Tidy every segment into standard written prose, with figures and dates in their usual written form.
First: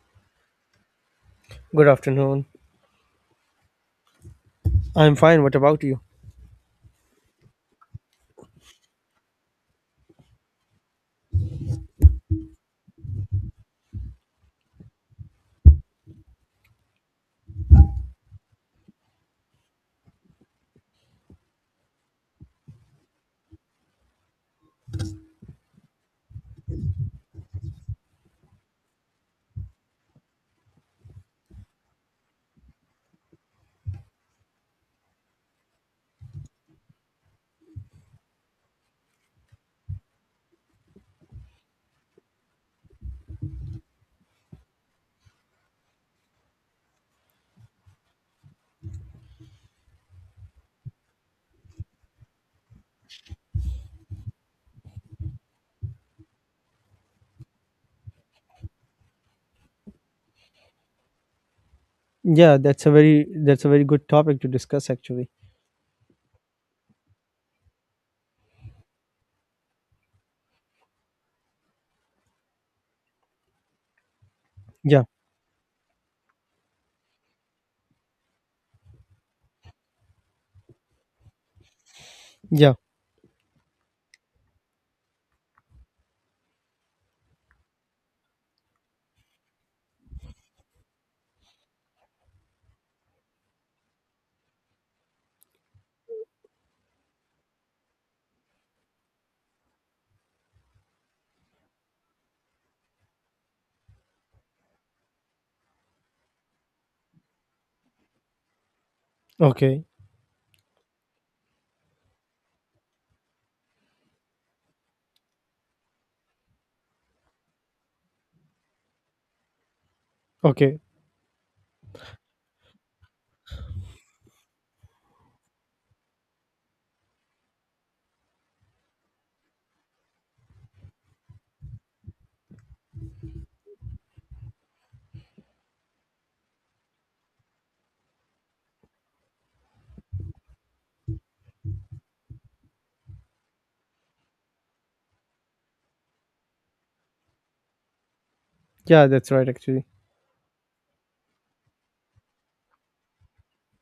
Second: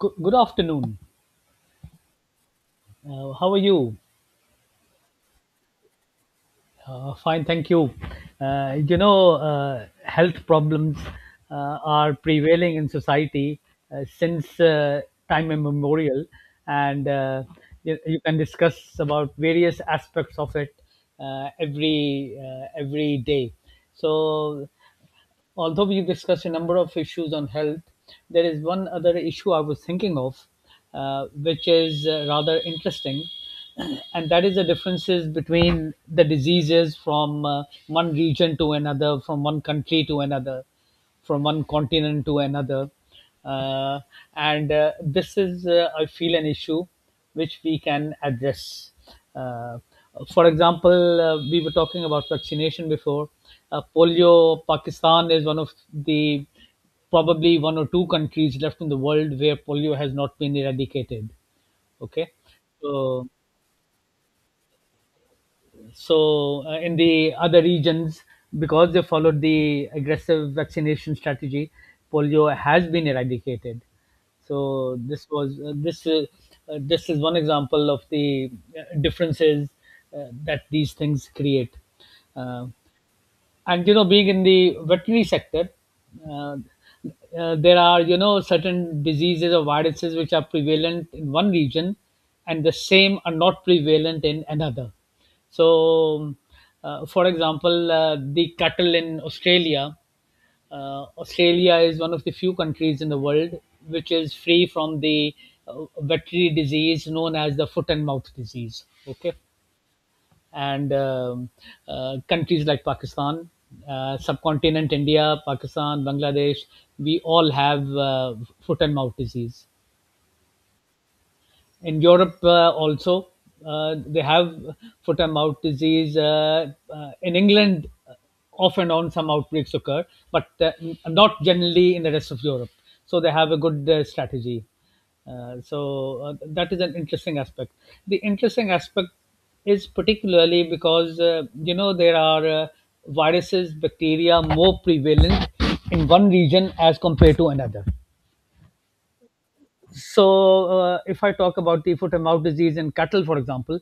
Good, good afternoon. Good afternoon. How are you? I'm fine. What about you? Fine, thank you. Health problems are prevailing in society since time immemorial, and you can discuss about various aspects of it every every day. So Although we've discussed a number of issues on health, there is one other issue I was thinking of, which is rather interesting, and that is the differences between the diseases from one region to another, from one country to another, from one continent to another. Uh, and This is, I feel, an issue which we can address. Uh, for example, we were talking about vaccination before. Polio, Pakistan is one of the probably one or two countries left in the world where polio has not been eradicated. Okay. Yeah, that's a very So, good topic to discuss actually. so in the other regions, because they followed the aggressive vaccination strategy, polio has been eradicated. So, Yeah. this was this this is one example of the differences that these things create. Uh, Yeah. and you know, being in the veterinary sector, uh, there are, you know, certain diseases or viruses which are prevalent in one region and the same are not prevalent in another. So uh, for example, the cattle in australia Australia is one of the few countries in the world which is free from the veterinary disease known as the foot and mouth disease. Okay, Okay. and countries like Pakistan, subcontinent, India, Pakistan, Bangladesh, we all have foot and mouth disease. Okay. In Europe also they have foot and mouth disease. In England, off and on some outbreaks occur, but not generally in the rest of Europe. So they have a good strategy. So that is an interesting aspect. The interesting aspect is particularly because you know, there are viruses, bacteria, more prevalent in one region as compared to another. Yeah, that's right actually. If I talk about the foot and mouth disease in cattle, for example,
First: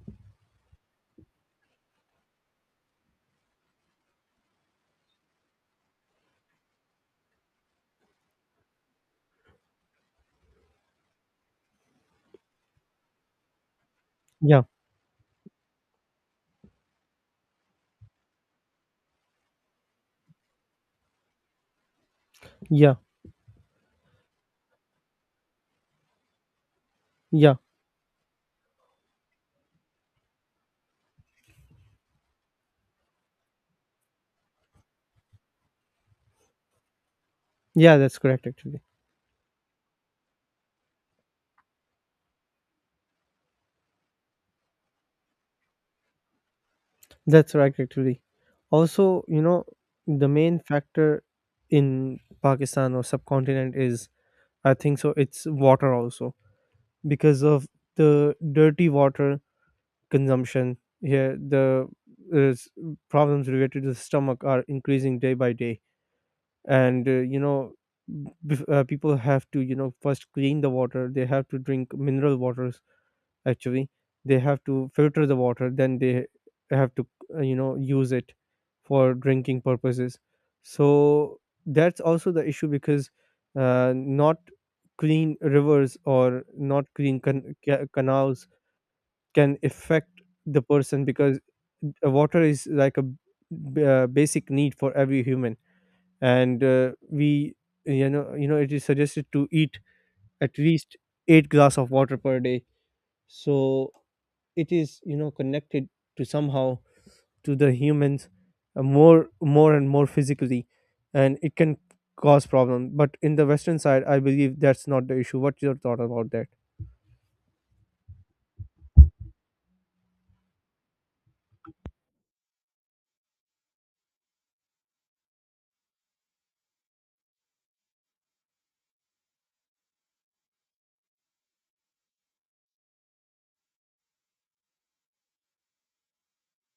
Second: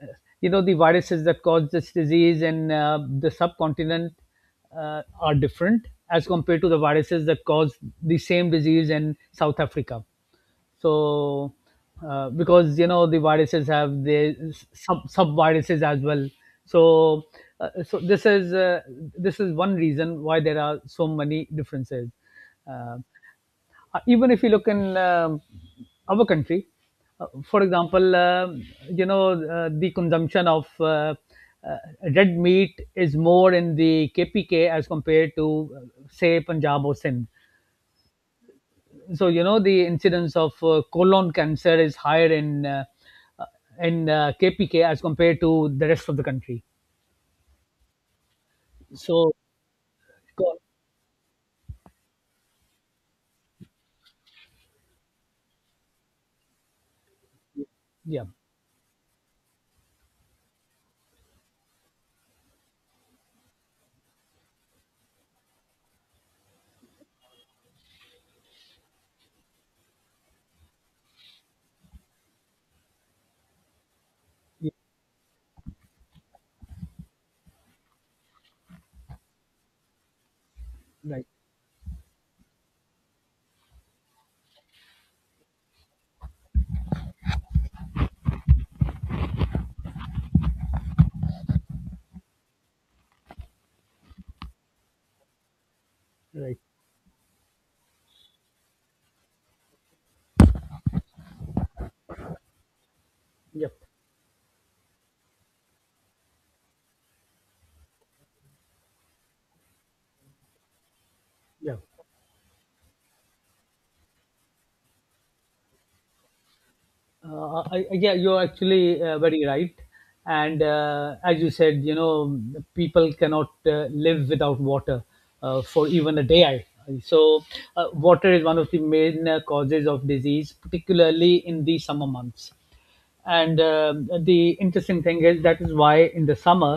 uh, you know, the viruses that cause this disease in the subcontinent are different as compared to the viruses that cause the same disease in South Africa. So, because you know, the viruses have the Yeah. sub viruses as well. So, uh, so this is uh, this is one reason why there are so many differences. Yeah. Uh, even if you look in our country, Yeah. for example, you know, the consumption of uh, red meat is more in the KPK as compared to, say, Punjab or Sindh. Yeah, that's correct actually. So, you know, the incidence of colon cancer is higher in uh, KPK as compared to the rest of the country. That's right actually. Also, So, you know, the main co- factor in Pakistan or subcontinent is I think so it's water also because of yeah, the dirty water consumption here, the uh, s- problems related to the stomach are increasing day by day, and you know people have to first clean the water. They have to drink mineral waters actually. They have yeah, to filter the water, then they have to use it for drinking purposes. right, So that's also the issue, because not clean rivers or not clean canals can affect the person, because water is like a basic need for every human, right, and we you know it is suggested to eat at least 8 glass of water per day. yep, So it is connected to somehow to the humans, more and more physically, and it yeah. can cause problem. But in the Western side, I believe that's not the issue. What's your thought about that? Yeah, you're actually very right. And as you said, you know, people cannot live without water for even a day. So, Water is one of the main causes of disease, particularly in the summer months. And the interesting thing is that is why in the summer,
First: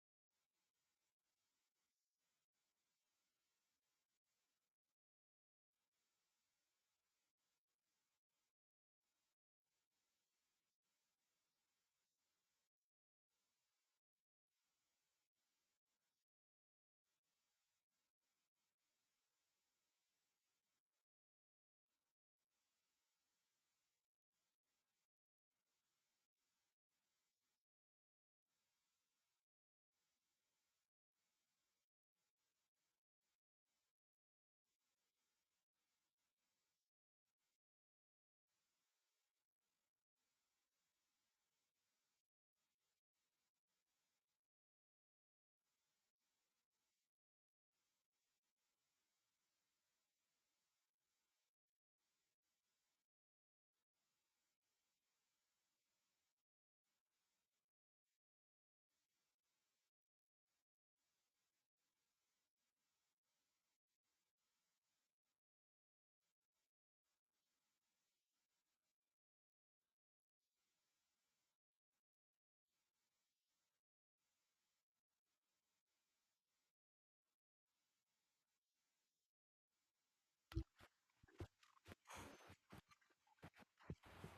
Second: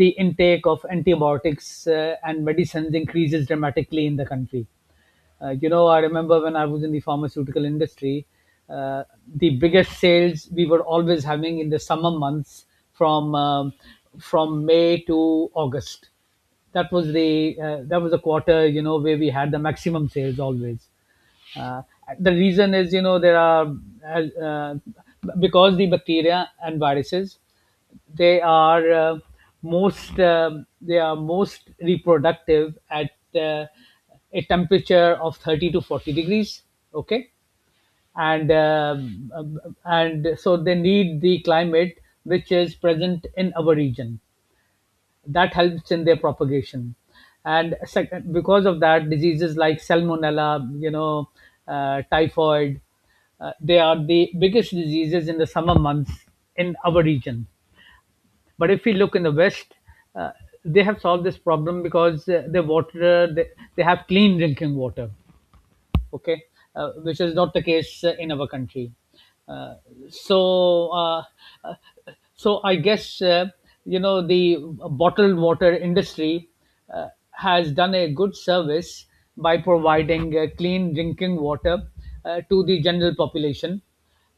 the intake of antibiotics and medicines increases dramatically in the country. You know, I remember when I was in the pharmaceutical industry, uh, the biggest sales we were always having in the summer months from um, from May to August. That was the quarter, you know, where we had the maximum sales always. Uh, the reason is, you know, there are uh, uh, because the bacteria and viruses, they are most they are most reproductive at uh, a temperature of 30 to 40 degrees. Okay, and um, um, and so they need the climate which is present in our region that helps in their propagation. And second, because of that, diseases like salmonella, you know, typhoid, they are the biggest diseases in the summer months in our region. But if we look in the west, uh, they have solved this problem because they have clean drinking water. Okay. Which is not the case in our country. Uh, so uh, uh, so i guess, you know, the bottled water industry has done a good service by providing clean drinking water to the general population,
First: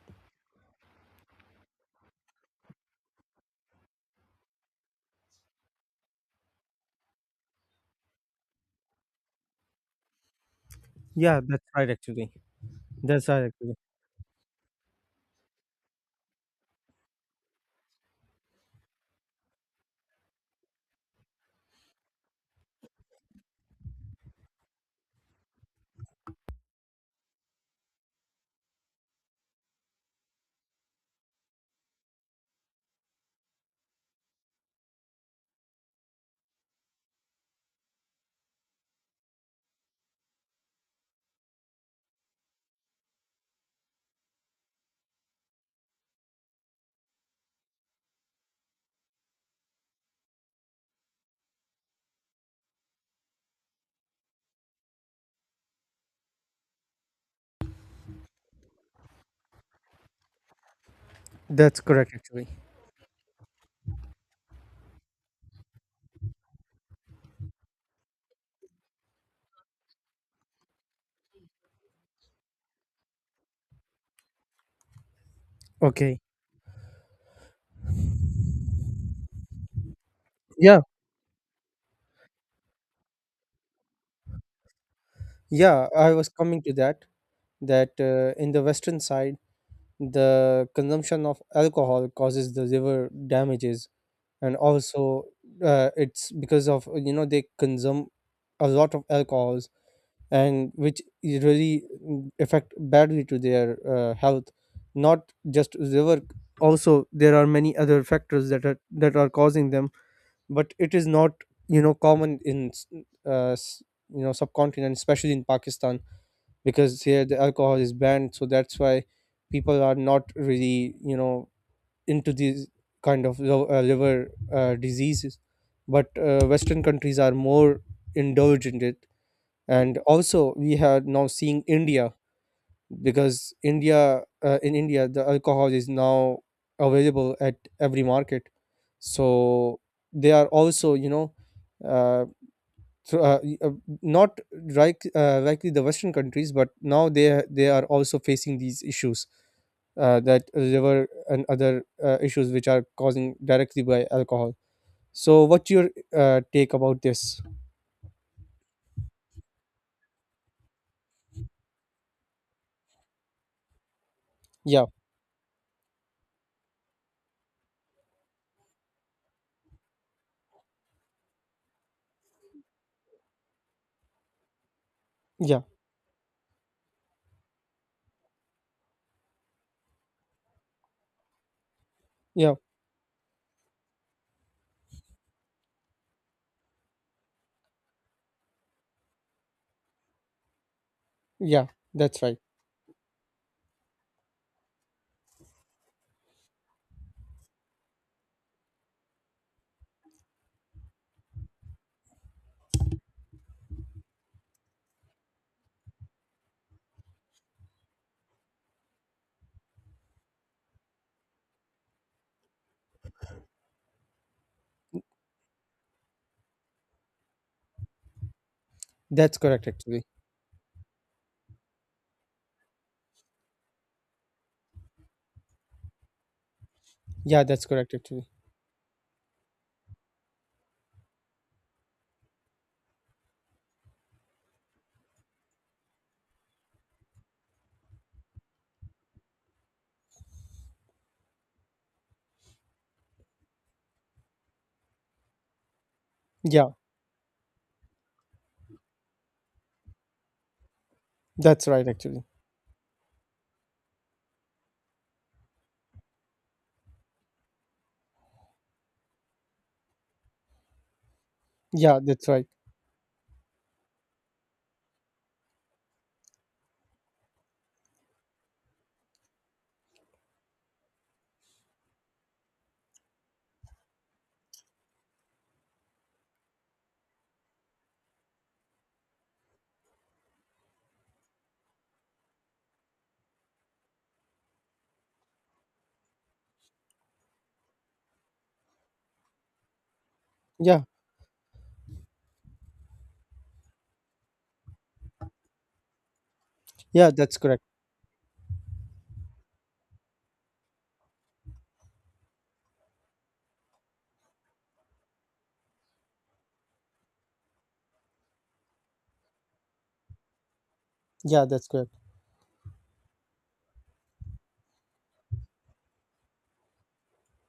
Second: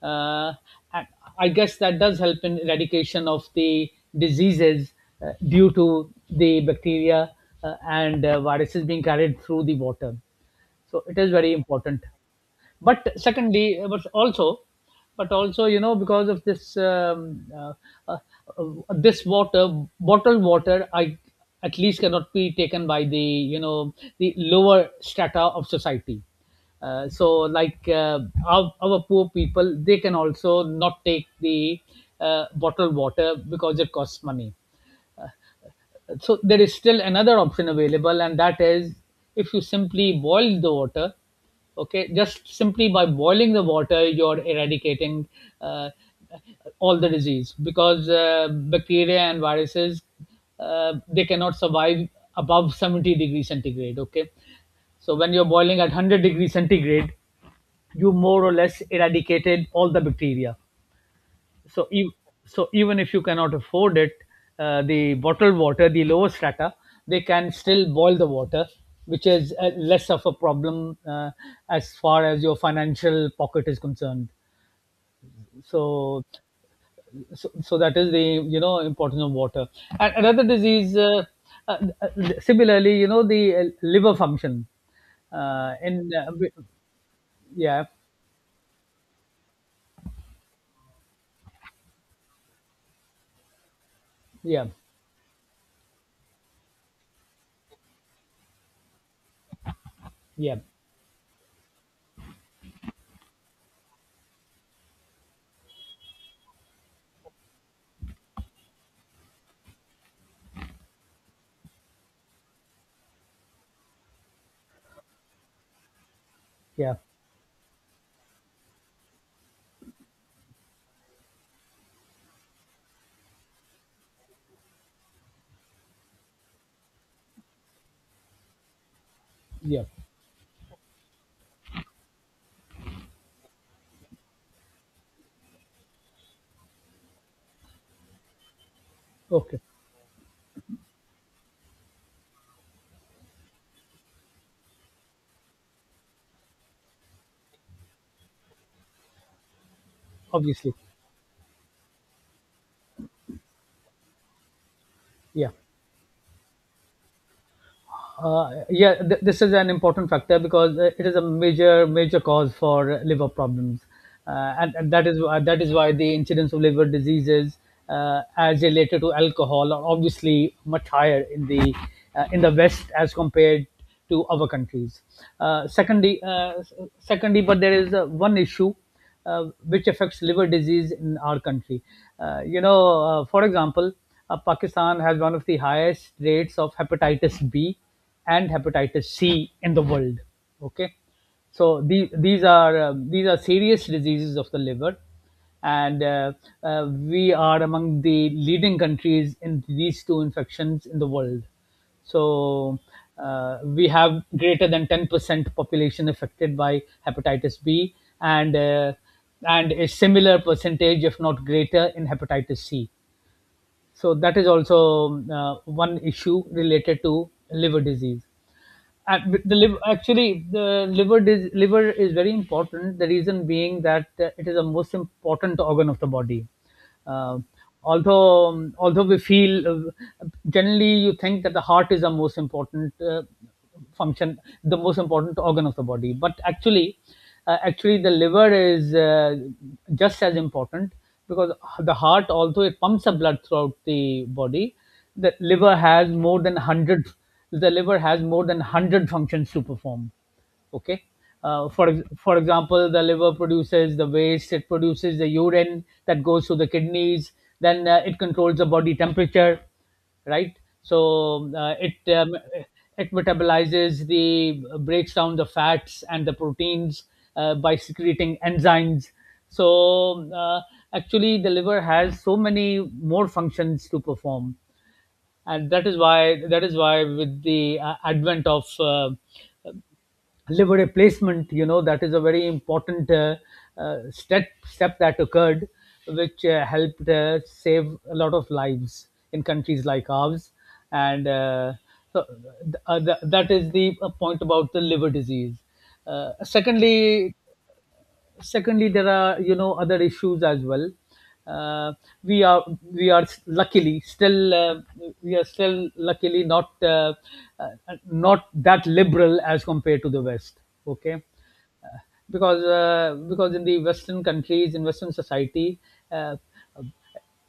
uh, and I guess that does help in eradication of the diseases due to the bacteria and viruses being carried through the water. So it is Yeah, very that's right important. actually. But That's right. secondly, but also but also, you know, because of this uh, uh, this water bottled water, I at least cannot be taken by the, you know, the lower strata of society. uh, so like uh, our poor people, they can also not take the bottled water because it costs money. So there is still another option available, and that is, if you simply boil the water. Okay, just simply by boiling the water, you're eradicating uh, all the disease, because bacteria and viruses, they cannot survive above 70 degrees centigrade. Okay. So when you're boiling at 100 degrees centigrade, you more or less eradicated all the bacteria. That's so correct, ev- actually. so even if you cannot afford it, the bottled water, the lower strata, they can still boil the water, which is less of a problem as far as your financial pocket is concerned. Okay. so so that is the, you know, importance of water. And another Yeah. disease, uh, uh, similarly, you know, the liver function uh, Yeah. in I was uh, b- coming to that, yeah, in the Western side, the consumption of alcohol causes the liver damages. And yeah, also, it's because of they consume a lot of alcohols, yeah, and which really affect badly to their health. Not just liver, also, there are many other factors that are causing them, but it is not common in uh, s- subcontinent, especially in Pakistan, yeah, because here the alcohol is banned, so that's why people are not really into these kind of liver diseases. But Western countries are more indulgent in it. yeah, And also we have now seeing India, because India in India the alcohol is now available at every market. okay, So they are also uh, thro- uh, y- uh, not likely the Western countries, but now they are also facing these issues, that obviously, liver and other issues which are causing directly by alcohol. So yeah. what's your take about this? Yeah, this is an important factor because it is a major cause for liver problems, Yeah, and that is why the incidence of liver diseases as related to alcohol are obviously much higher in the West as compared to other countries. yeah, Uh, secondly, uh, s- Secondly, but there is one issue which affects liver disease in our country. Yeah, You know, for example, Pakistan has one of the highest rates of hepatitis B and hepatitis C in the world. Okay, yeah. so That's right. These are serious diseases of the liver, and we are among the leading countries in these two infections in the world. So we have greater than 10% population affected by hepatitis B, and uh, and a similar percentage, if not greater, in hepatitis C. So that is also, one issue related to liver disease. And That's the correct liver, actually. actually, the liver is very important. The reason being that it is the most important organ of the body. Uh, Yeah, that's correct actually. although although we feel, generally you think that the heart is the most important function, the most important organ of the body, but actually, actually the liver is just as important, because the heart, although it pumps the blood throughout the body, the liver has more than Yeah. hundred the liver has more than 100 functions to perform. Okay. That's uh, right, for actually. for example, the liver produces the waste, it produces the urine that goes to the kidneys, then it controls the body temperature, right. so uh, it Yeah, that's um, right. it metabolizes the, breaks down the fats and the proteins by secreting enzymes. So, uh, actually the liver has so many more functions to perform. And that is why, with the advent of liver replacement, you know, that is a very important step that occurred, which helped save a lot of lives in countries like ours. Yeah, And uh, so, uh, th- that is the point about the liver disease. uh, yeah, secondly that's correct. Secondly, there are, you know, other issues as well. Uh, we are we are luckily still we are still luckily uh, not that liberal as compared to the west. Okay. Yeah, that's uh, correct. because uh, because in the western countries, in western society, uh,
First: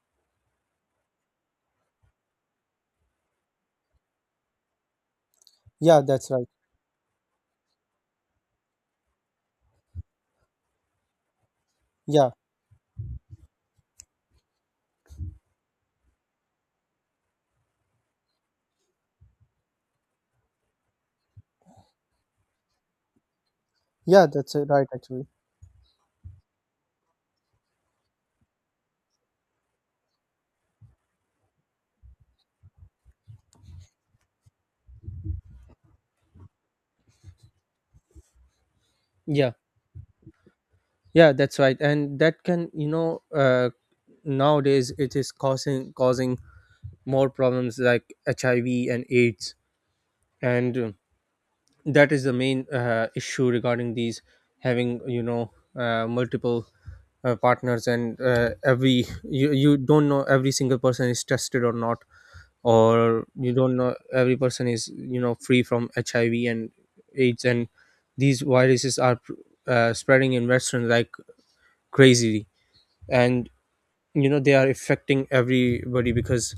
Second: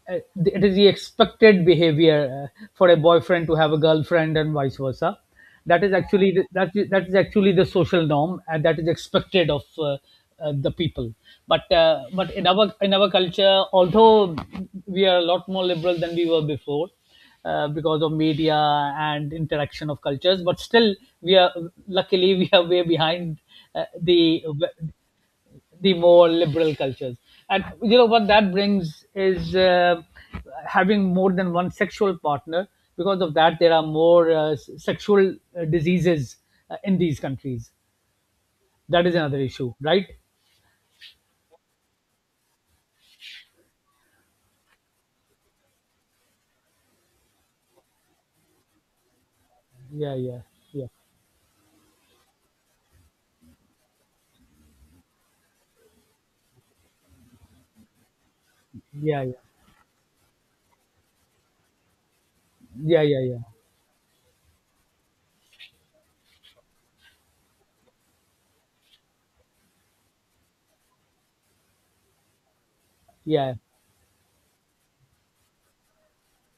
uh, it is the expected behavior for a boyfriend to have a girlfriend and vice versa. Yeah, that's right. That is actually the social norm, and that is expected of the people. But, Yeah. in our, in our culture, although we are a lot more liberal than we were before, because of media and interaction of cultures, but still we are, luckily we are way behind uh, Yeah, the that's right, actually. the more liberal cultures. And you know what that brings is, having more than one sexual partner. Because of that, there are more sexual diseases in these countries. That is another Yeah, issue, right? yeah, that's right. And that can, nowadays it is causing more problems like HIV and AIDS. Yeah, yeah, And. yeah, uh, that is the main issue regarding these, having multiple partners. And every yeah, yeah, you don't know every single person is tested or not, yeah, yeah, or yeah, you don't know every person is free from HIV and aids. And these viruses are spreading in Western like crazily. And yeah, they are affecting everybody, because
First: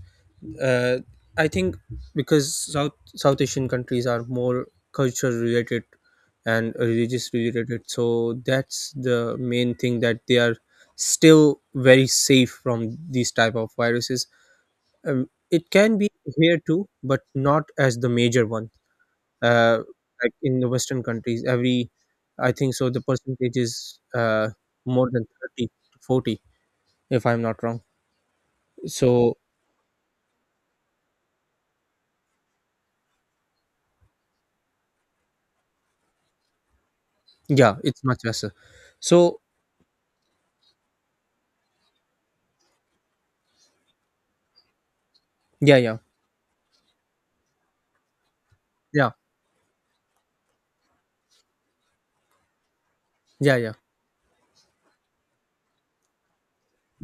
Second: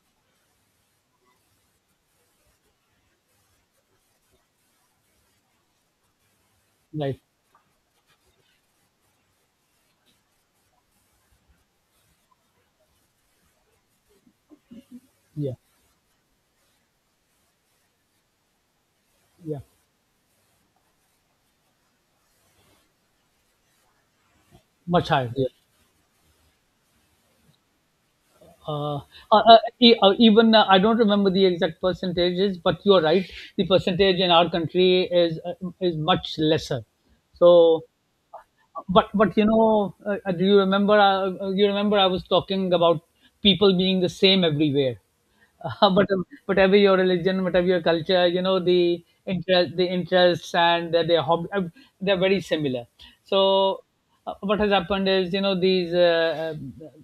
uh, I think because South Asian countries are more culture related and right, religious related, so that's the main thing that they are still very safe from these type of viruses. Yeah, It can be here too, but not as the major one. yeah, Uh, like in the Western countries, every I think so the percentage is more much than higher. Yeah. 30 to 40, if I'm not wrong. Uh, uh, So even I don't remember the exact percentages, but you are right. The percentage in our country is much lesser. yeah, So, it's much lesser. but So do you remember I was talking about people being the same everywhere yeah, yeah, but whatever your religion, whatever your culture, yeah, the interests and their hobby they're very similar. yeah, yeah, So what has happened is, you know these uh, uh,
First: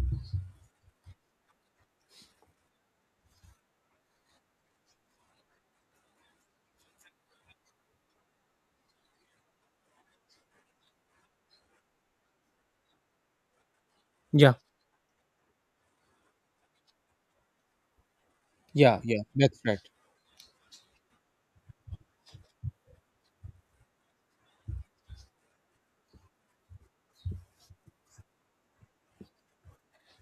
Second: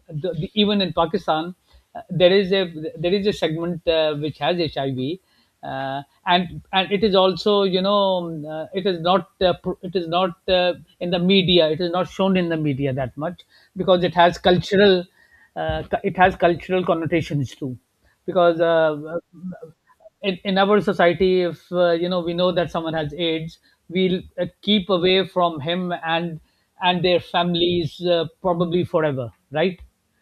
the, the, even in Pakistan there is a segment which has HIV , and it is also it is not pro- it is not in the media, it is not shown in the media that much, because it has yeah. cultural it has cultural connotations too, because Yeah, yeah, that's right. in our society, if we know that someone has AIDS, we'll keep away from him and their families, probably forever, right?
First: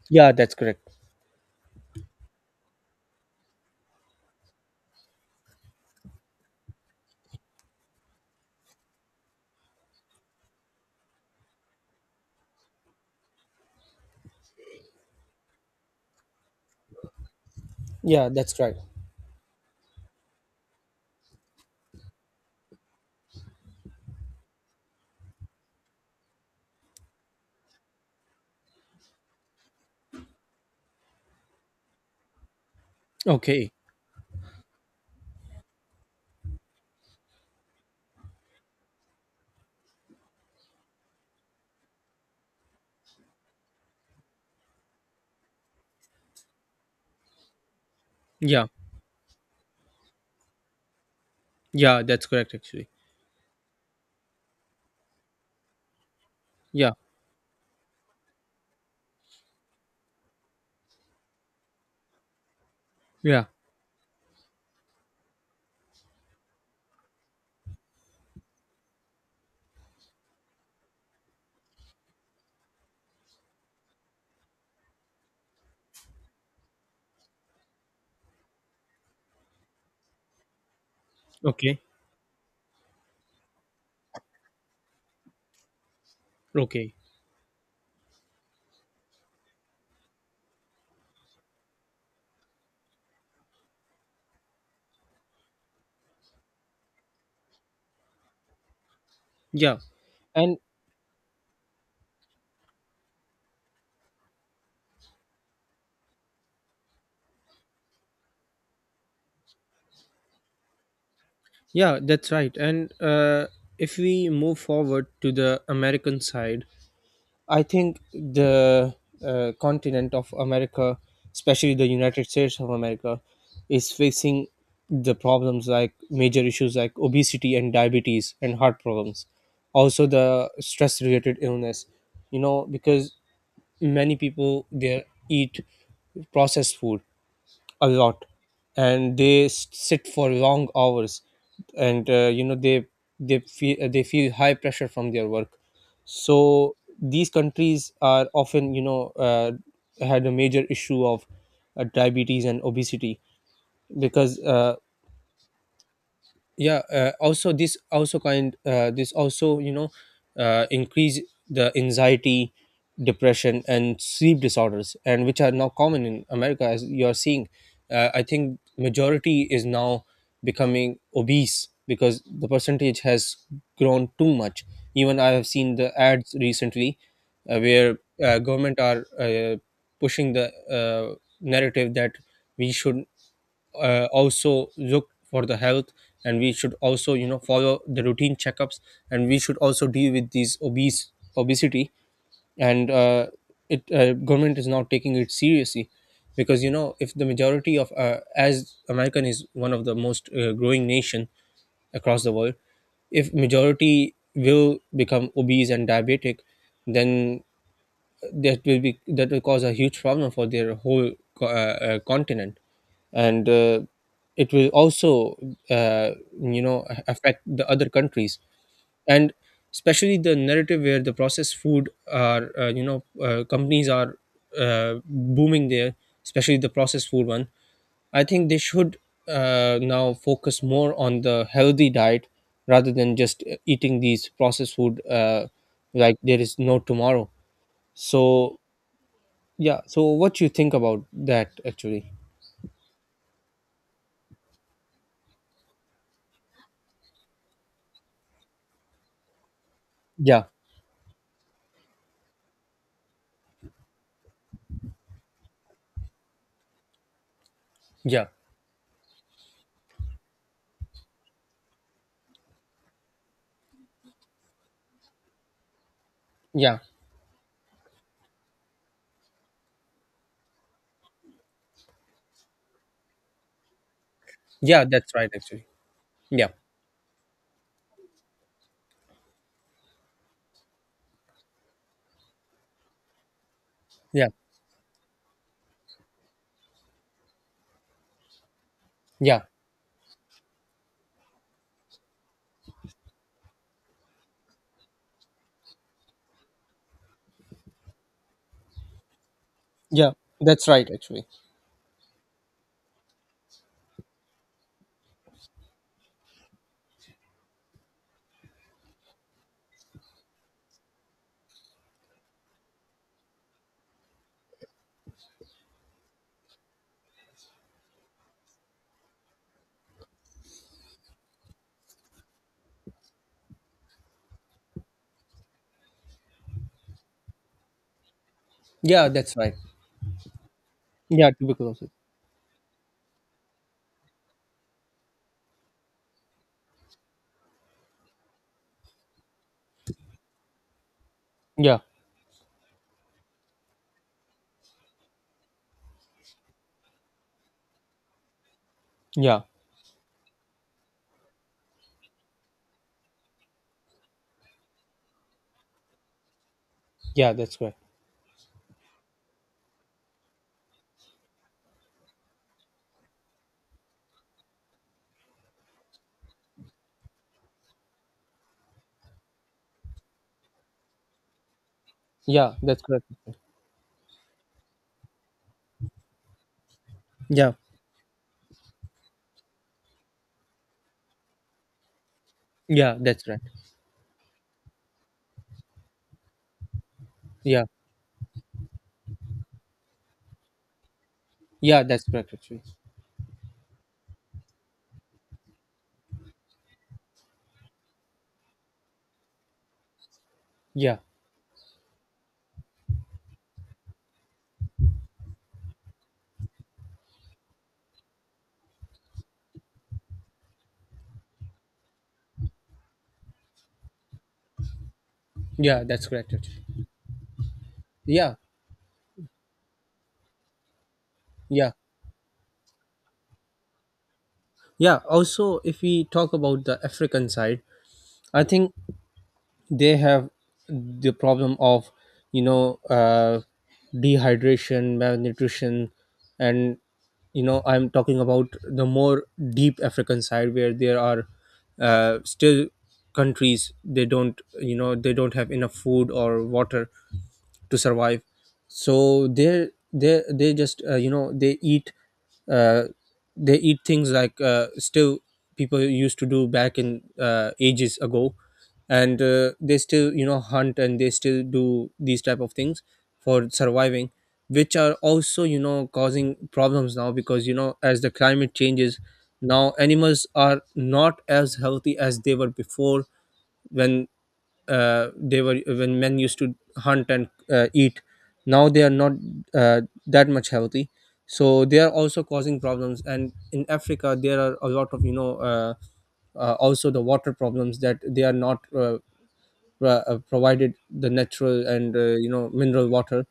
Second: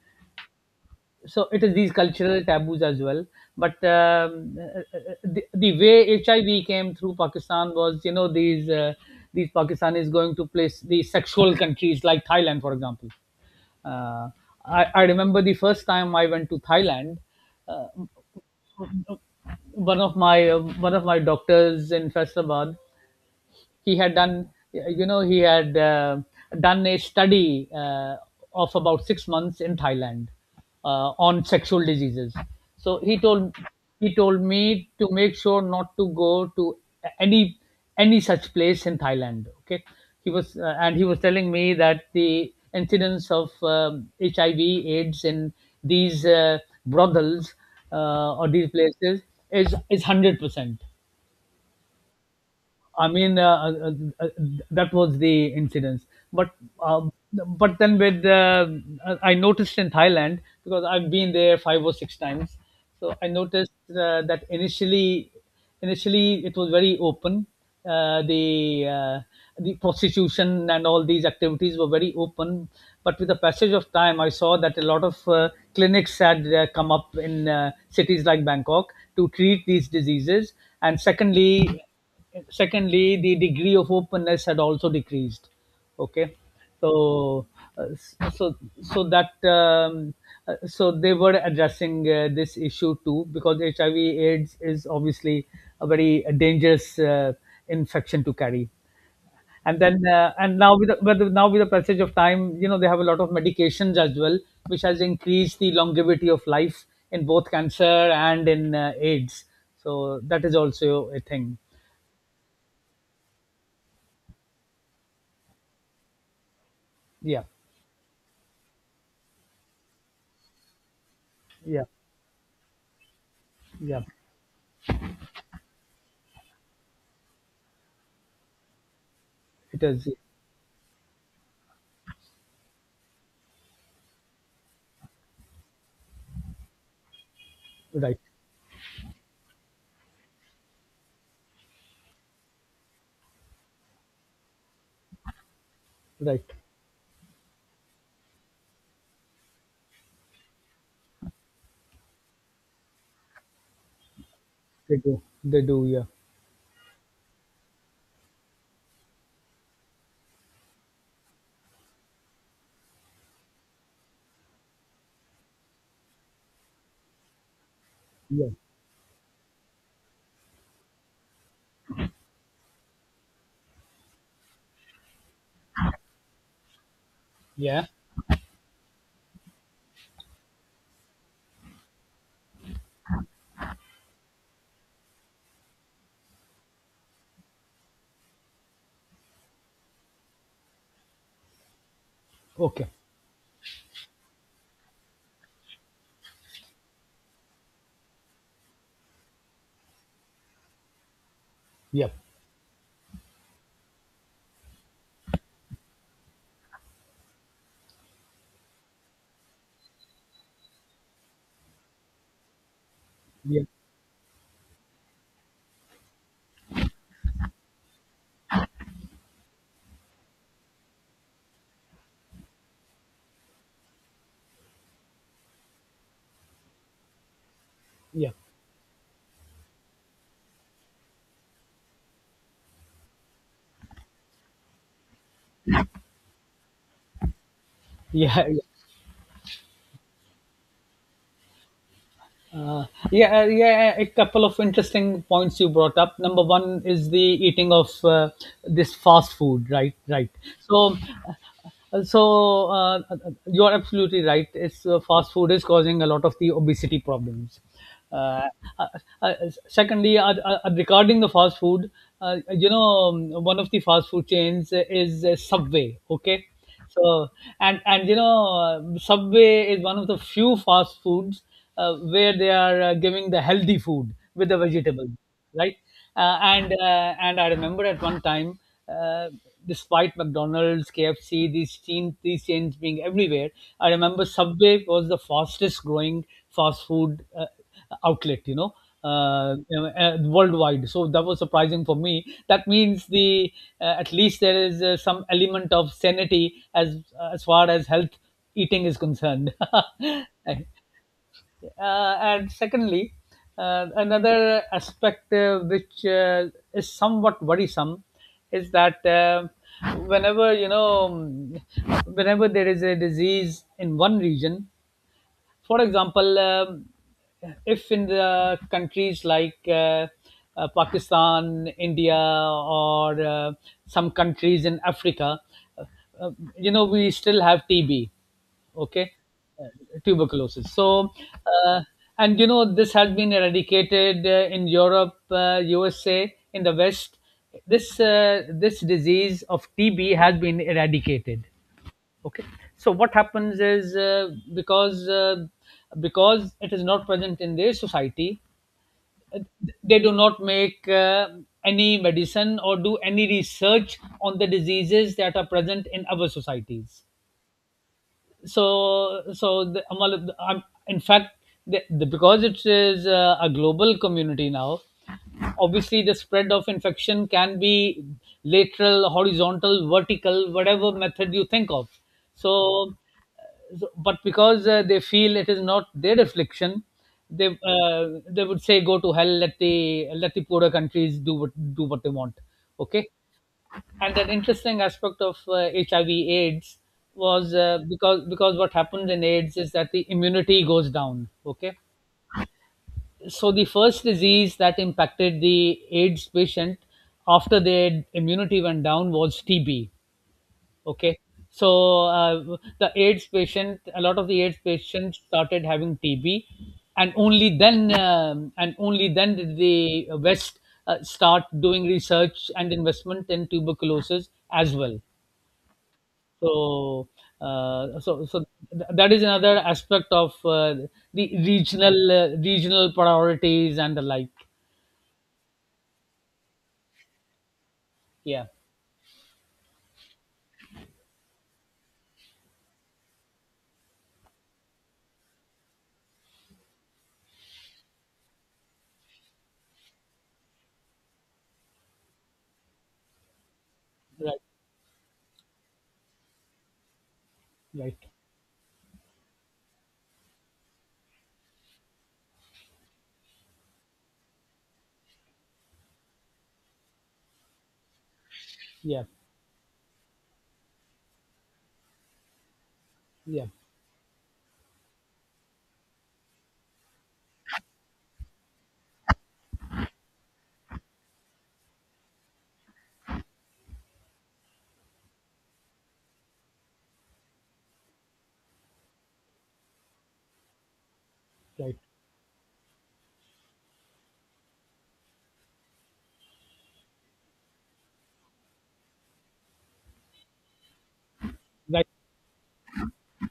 Yeah, that's correct. So it is these cultural taboos as well. But the way HIV came through Pakistan was, these Pakistanis going to place these sexual countries like Thailand, for example. uh, I remember the first time I went to Thailand. uh, Yeah, that's right. One of my doctors in Faisalabad, he had done, he had, done a study of about 6 months in Thailand on sexual diseases. So he told Okay. Me to make sure not to go to any any such place in Thailand. Okay, he was telling me that the incidence of HIV/AIDS in these brothels or Yeah, these places is 100%. yeah, that's correct actually. I mean, uh, that was the incidence. But Yeah, um, then with I noticed in Thailand, because I've been there five or six times, so I yeah. noticed that initially it was very open. Uh, the uh, the prostitution and all these activities were very open, but with the passage of time, I saw that a lot of clinics had come up in cities like Bangkok to treat these diseases. And Okay. secondly, the degree of openness had also decreased. Okay. Okay. So uh, so so that um, uh, so they were addressing this issue too, because hiv aids is obviously a very dangerous infection to carry. Yeah. And then And and now with the, But now with the passage of time, they have a lot of medications as well, which has increased the longevity of life in both cancer and in AIDS, so that is also a thing. yeah, that's right. And if we move forward to the American side, Yeah I think the continent of America, especially Yeah, the United States of America, is yeah, facing the problems like major issues like obesity and diabetes and heart problems. it Also, is. Yeah. the stress related illness, you know, because many people there eat processed food a Right, lot, and they sit for long hours, and they feel high pressure from their work. right. So these countries are often had a major issue of diabetes and obesity, because They do, they do. Yeah, yeah, also this also increase the anxiety, depression and sleep disorders, and which are now common in America as you are seeing. I yeah, think majority is now becoming obese because the percentage has grown too much. Even I have seen the ads recently, yeah. where government are pushing the narrative that we should also look for the health, and we should also follow the routine checkups, and we should also deal with these obese obesity. Okay. And it government is now taking it seriously, because if the majority of, as American is one of the most growing nation Yep. across the world, if majority will become obese and diabetic, then that will cause a huge problem for their whole continent. And Yep. It will also uh, affect the other countries, and especially the narrative where the processed food are, companies are booming there, especially the processed food one. I Yep. think they should now focus more on the healthy diet, rather than just eating these processed food, like there is no tomorrow. So Yeah. Yeah. yeah. So what you think about that actually? Yeah, yeah. A couple of interesting points you brought up. Number one is the eating of this fast food, right? Right. Yeah. So, so, you are absolutely right. It's Fast food is causing a lot of the obesity problems. Yeah. Uh, uh, uh, Secondly, regarding the fast food, one of the fast food chains is Subway. Okay. Yeah. So, Subway is one of the few fast foods where they are giving the healthy food with the Yeah, that's vegetables, right actually. right? Uh, Yeah. and uh, and I remember at one time, uh, despite McDonald's, KFC, these chains being everywhere, I remember Yeah. Subway was the fastest growing fast food outlet, Yeah. Worldwide. So that was surprising for me. That means, the at least there is some element of sanity as far as health eating is concerned. Yeah. And, That's right actually. and secondly, another aspect which is somewhat worrisome is that, whenever you know, um, whenever there is a disease in one region, for example, if in the countries like Pakistan, India, or some countries in Africa, uh, uh, we still have TB, Yeah, okay, that's right. uh, tuberculosis. Yeah, to be uh, closer. This has been eradicated in Europe, USA, in the West. This this disease of TB has been eradicated. Yeah. Okay. So what happens is, because it is not present in their society, uh, Yeah. they do not make any medicine or do any research on the diseases that are present in our societies. Yeah, that's right. So, in fact, because it is a global community now, obviously the spread of infection can be lateral, horizontal, vertical, whatever method you think of. Yeah, that's so correct. so, but because they feel it is not their affliction, they Yeah. uh, they would say, go to hell. Let the poorer countries do what they want. Yeah, Okay. that's right. And an interesting aspect of HIV/AIDS was, Yeah. Because what happens in AIDS is that the immunity goes down. Okay. Yeah, that's correct actually. So the first disease that impacted the AIDS patient after their immunity went down was TB. Yeah. Okay. So the AIDS patient, a lot of the AIDS patients started having TB, and only then did the West start doing research and investment in tuberculosis as well. Yeah, that's correct actually. So, uh, so, Yeah. so that is another aspect of the Yeah. regional priorities and the like. Yeah. Also if we talk about the African side, I Yeah. think they have the problem of, you know uh, dehydration, malnutrition, and I'm talking about the more deep African side, where there are, still countries they Right. don't, they don't have enough food or water to Right. survive. So they just, uh, they eat things like, still people used to do back in, ages ago. Yeah. And they still hunt, and they still do these type of things Yeah. for surviving, which are also causing problems now, because as the climate changes, now animals are not as healthy as they were before, when they were when men used to hunt and eat. Now they are not that much healthy. So Right. they are also causing problems. And in Africa there are a lot of, also the water problems, that they are not, provided the natural Right. and, mineral water.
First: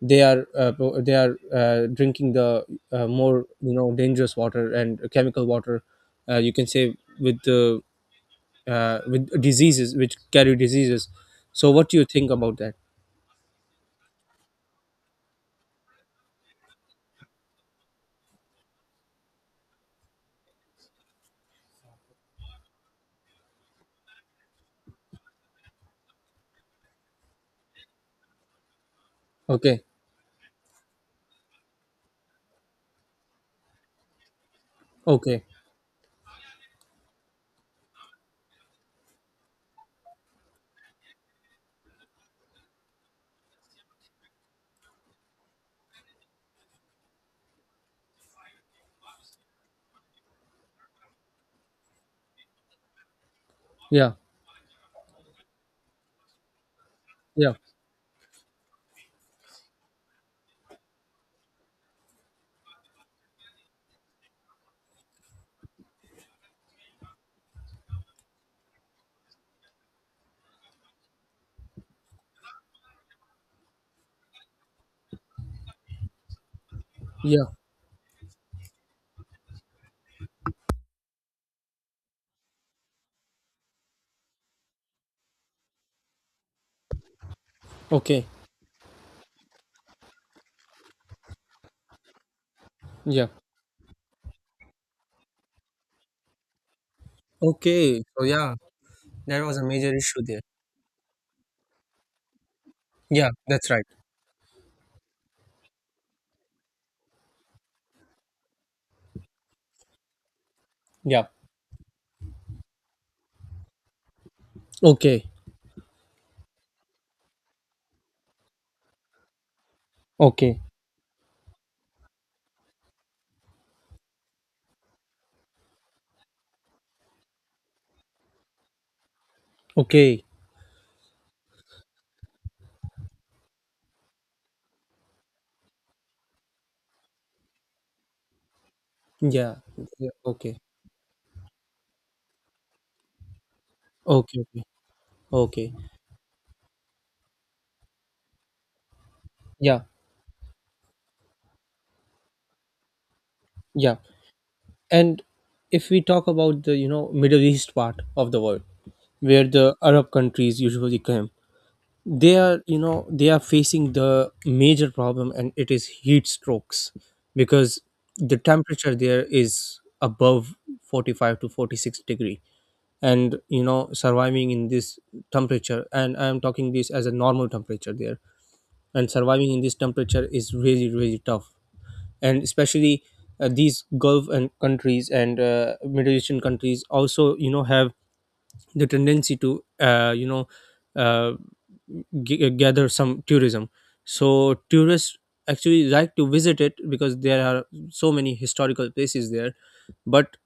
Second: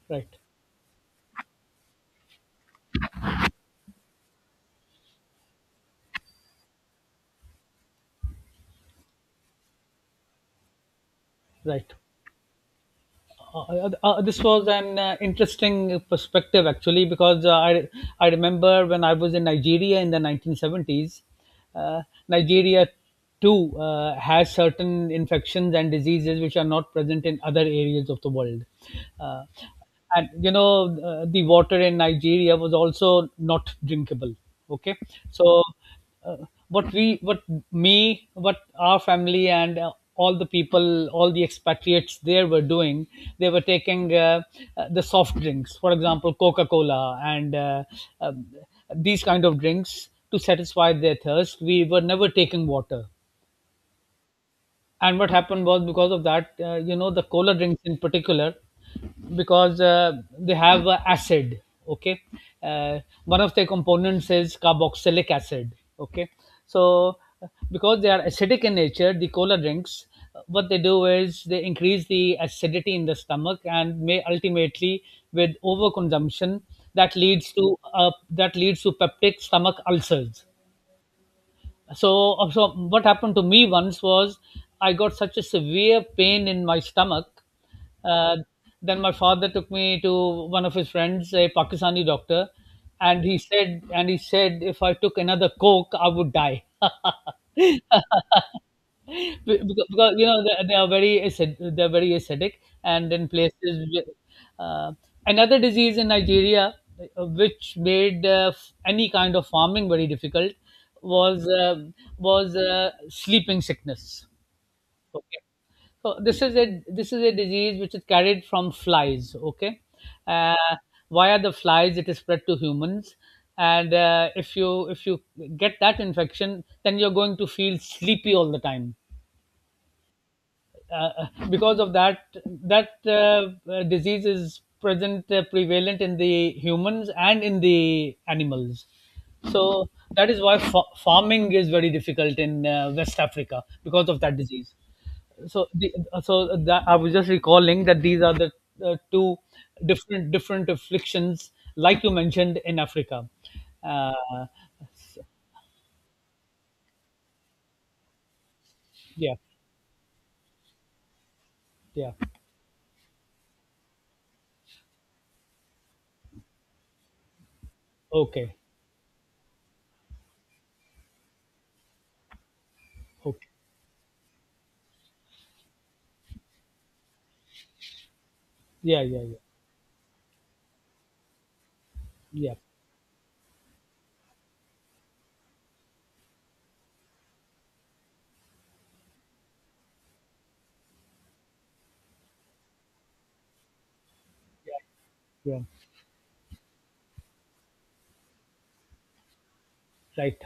They Right. are pro- they are drinking the more dangerous water and chemical water, you can say, with the with diseases which carry diseases. So what Right. do you think about that? This was an interesting perspective actually, because I remember when I was in Nigeria in the 1970s. uh, Nigeria too has certain infections and diseases which are not present in other areas of the world. Uh, Okay. and the water in Nigeria was also not drinkable. Okay, Okay. so uh, what we what what our family and all the people, all the expatriates there were doing, they were taking the soft drinks, for example Coca-Cola and um, these kind of drinks to satisfy their thirst. We were never taking water. Yeah. And what happened was, because of that, the Yeah. cola drinks in particular, because they have acid. Okay. uh, One of their components is carboxylic acid. Okay. So because they are acidic in nature, the cola drinks, what they do is they increase the acidity in the stomach and may ultimately, with overconsumption, that Yeah. leads to uh, that leads to peptic stomach ulcers. So so what happened to me once was, I got such a severe pain in my stomach. Okay. uh, then my father took me to one of his friends, a Pakistani doctor, Yeah. And he said, if I took another coke I would die. Okay. So yeah, Be- that was a because, major because issue there. They are very acid, they're very acidic. And in Yeah, that's right. places wi- uh, Another disease in Nigeria which made any kind of farming very difficult Yeah. was uh, was sleeping sickness. Okay. Okay. So, this is a disease which is carried from flies. Okay. uh, Okay. Via the flies it is spread to humans, and if you get that infection, then you're going to feel sleepy all the time. Okay. Because of that, that disease is present, prevalent in the humans and in the animals. Yeah, So yeah. that is Okay. why farming is very difficult in West Africa, because of that Okay. Okay. disease. Okay. so the, so that, I was just recalling that these are the two Yeah, different afflictions, like you mentioned, in Africa. yeah. uh, And if we talk about the, Middle East part of the world, yeah, where the Arab countries usually came, yeah. they are facing the major problem, and it is heat strokes, because the Okay, temperature there is above 45 to 46 degree. okay. And surviving in this temperature, and I am talking this as a normal temperature there, Yeah, and yeah, yeah, surviving in this temperature is really really tough. And yeah, especially, these Gulf and countries, and, Middle Eastern countries also, have the tendency to, uh, gather some tourism. So yeah, tourists yeah. actually like to visit it, because there are so many historical places there. But Right.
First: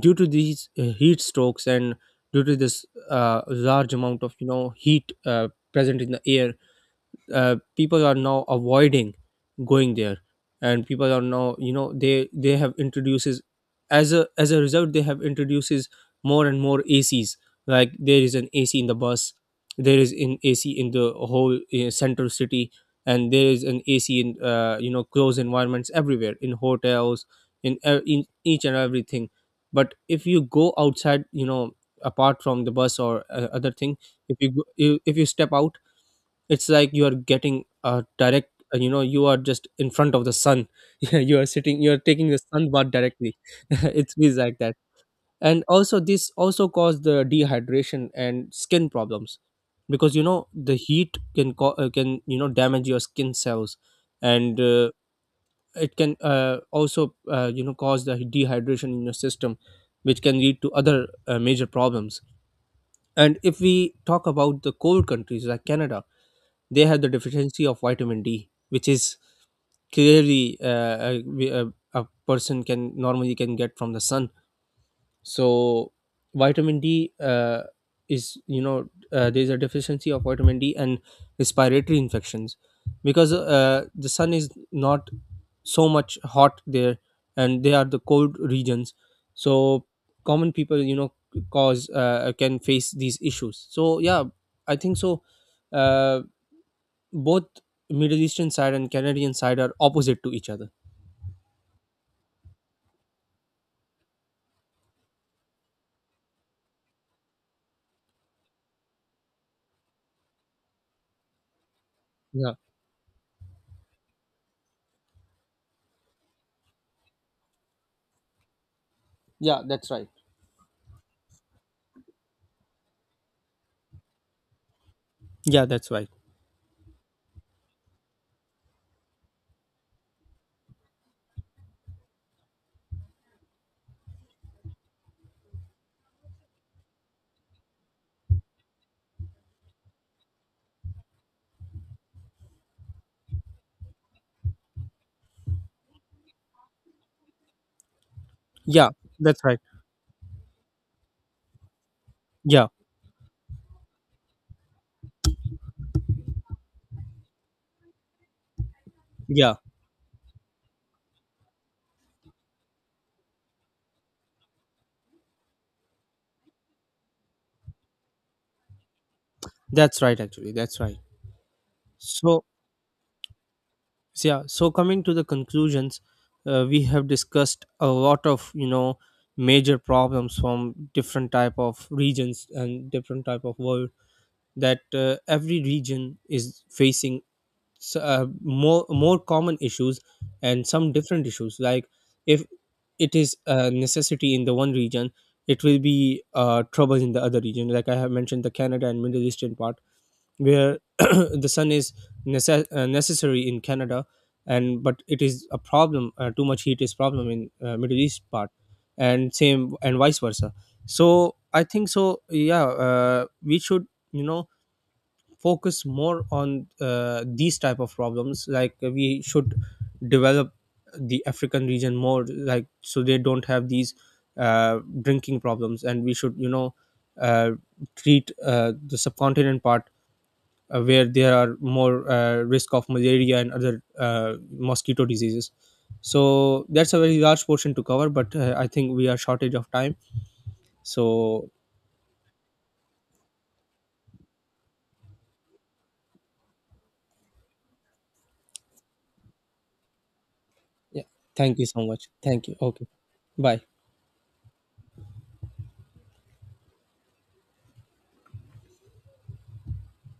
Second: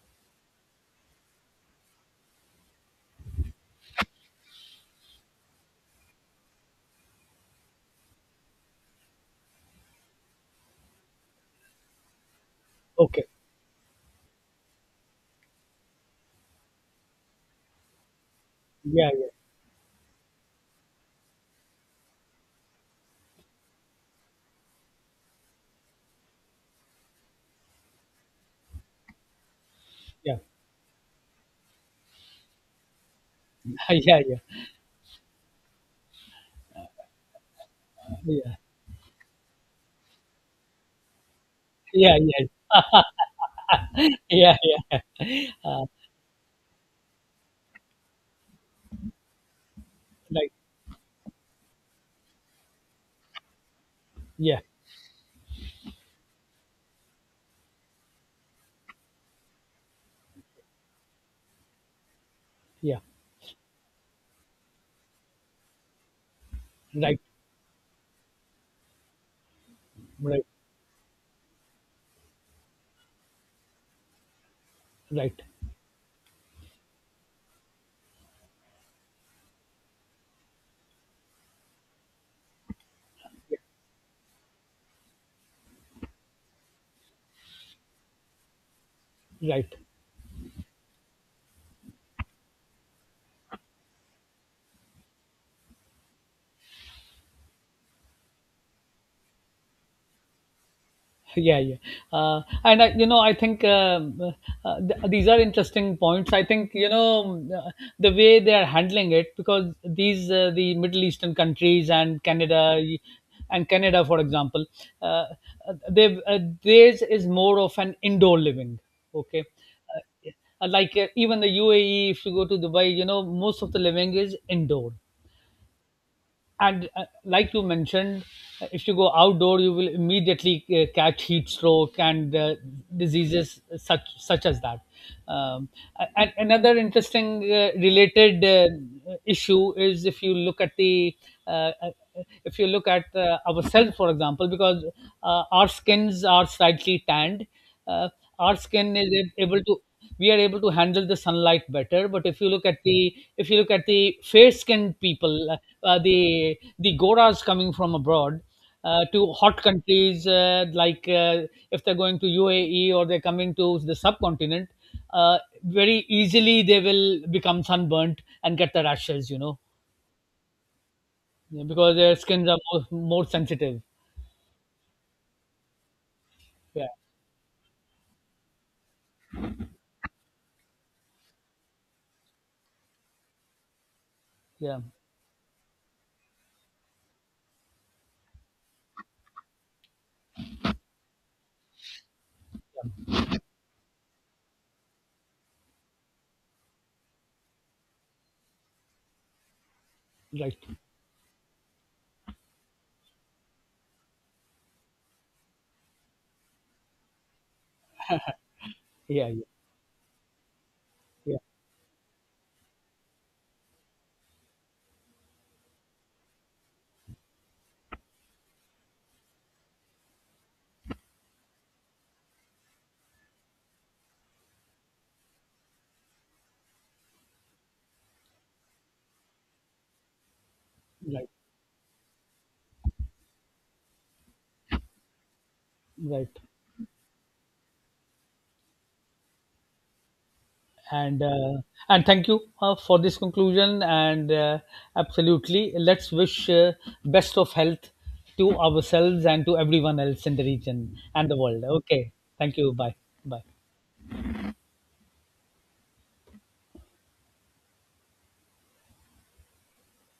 due to these heat strokes, and due to this large amount of, heat present in the air, people are now avoiding going there. And people are now, they have Okay. introduces, as a result, they have introduces more and more ACs. Like there is an AC in the Yeah, yeah, bus, there is an ac in the whole central city, and there is an ac in, closed environments everywhere, in hotels, in each and everything. But if yeah, you go outside, apart from the bus, or other thing, yeah, if yeah, you, go, you if you step out, it's like you are getting a direct, you are just in front of the sun. Yeah, you are sitting you are yeah, taking the sun bath directly, it yeah, feels yeah, like that. yeah, yeah, And also this also cause the dehydration and skin problems, because right, the heat can, can damage your skin cells. And yeah, it can also, cause the dehydration in your system, which can lead to other major problems. yeah, And if we talk about the cold countries like Canada, they have the right, deficiency of vitamin D, which is clearly, a, we- a, a person can normally can get from the sun. right, So vitamin D, is you know there is a deficiency of vitamin D and respiratory infections, because the sun is not so much hot there, and they are the cold regions. right, right. So common people, you know cause can face these issues. So yeah, I think so. Uh, Both Middle Eastern side and Canadian side are opposite to each other. Yeah, yeah. And, I, you know I think, these are interesting points. I think, the way they are handling it, because these the Middle Eastern countries and Yeah. Canada, for example, uh, they, theirs is more of an indoor living. Okay. Yeah, that's right. Like, even the UAE, if you go to Dubai, you know, most of the living is indoor. Yeah, that's right. And like you mentioned, if you go outdoor you will immediately catch heat stroke and diseases such as that. Um, a- and another interesting related issue is, if you look at the uh, uh, if you look at ourselves, for example, because our skins are slightly tanned. uh, our Yeah, skin is that's right. able to, we are able to handle the sunlight better. But if you look Yeah, at the if you look at the fair skinned people, the goras coming from abroad to yeah, hot countries, like, if they're going to UAE or they're coming to the subcontinent, uh, very easily they will become sunburnt and get the rashes, you know, that's right. Actually, that's right. because their So, skins are more sensitive. so yeah. So coming to the conclusions, we Yeah, have discussed a lot of, major problems from different type of regions and different type of world, yeah. that every region is facing, more common issues, and some different issues. Like if it is a necessity in the one region, it will be trouble in the other region, like I have mentioned the Canada and Middle Eastern part, Right. where the sun is necessary in Canada, and but it is a problem, too much heat is problem in Middle East part, Yeah, and yeah, same and vice versa. So yeah. I think so yeah, we should, you know focus more on these type of problems. Like we should develop the African region more, like so they don't have these uh, drinking problems. And we should, uh, treat the subcontinent part, where Right. there are more risk of malaria, and other mosquito diseases. Right. So that's a very large portion to cover, but I think we are shortage of time. and So uh, and thank you for this conclusion. And absolutely, let's wish best of health to ourselves and to everyone else in the region yeah, and the thank world. you so much. Okay, Thank you. thank you. Okay. Bye, bye. Bye.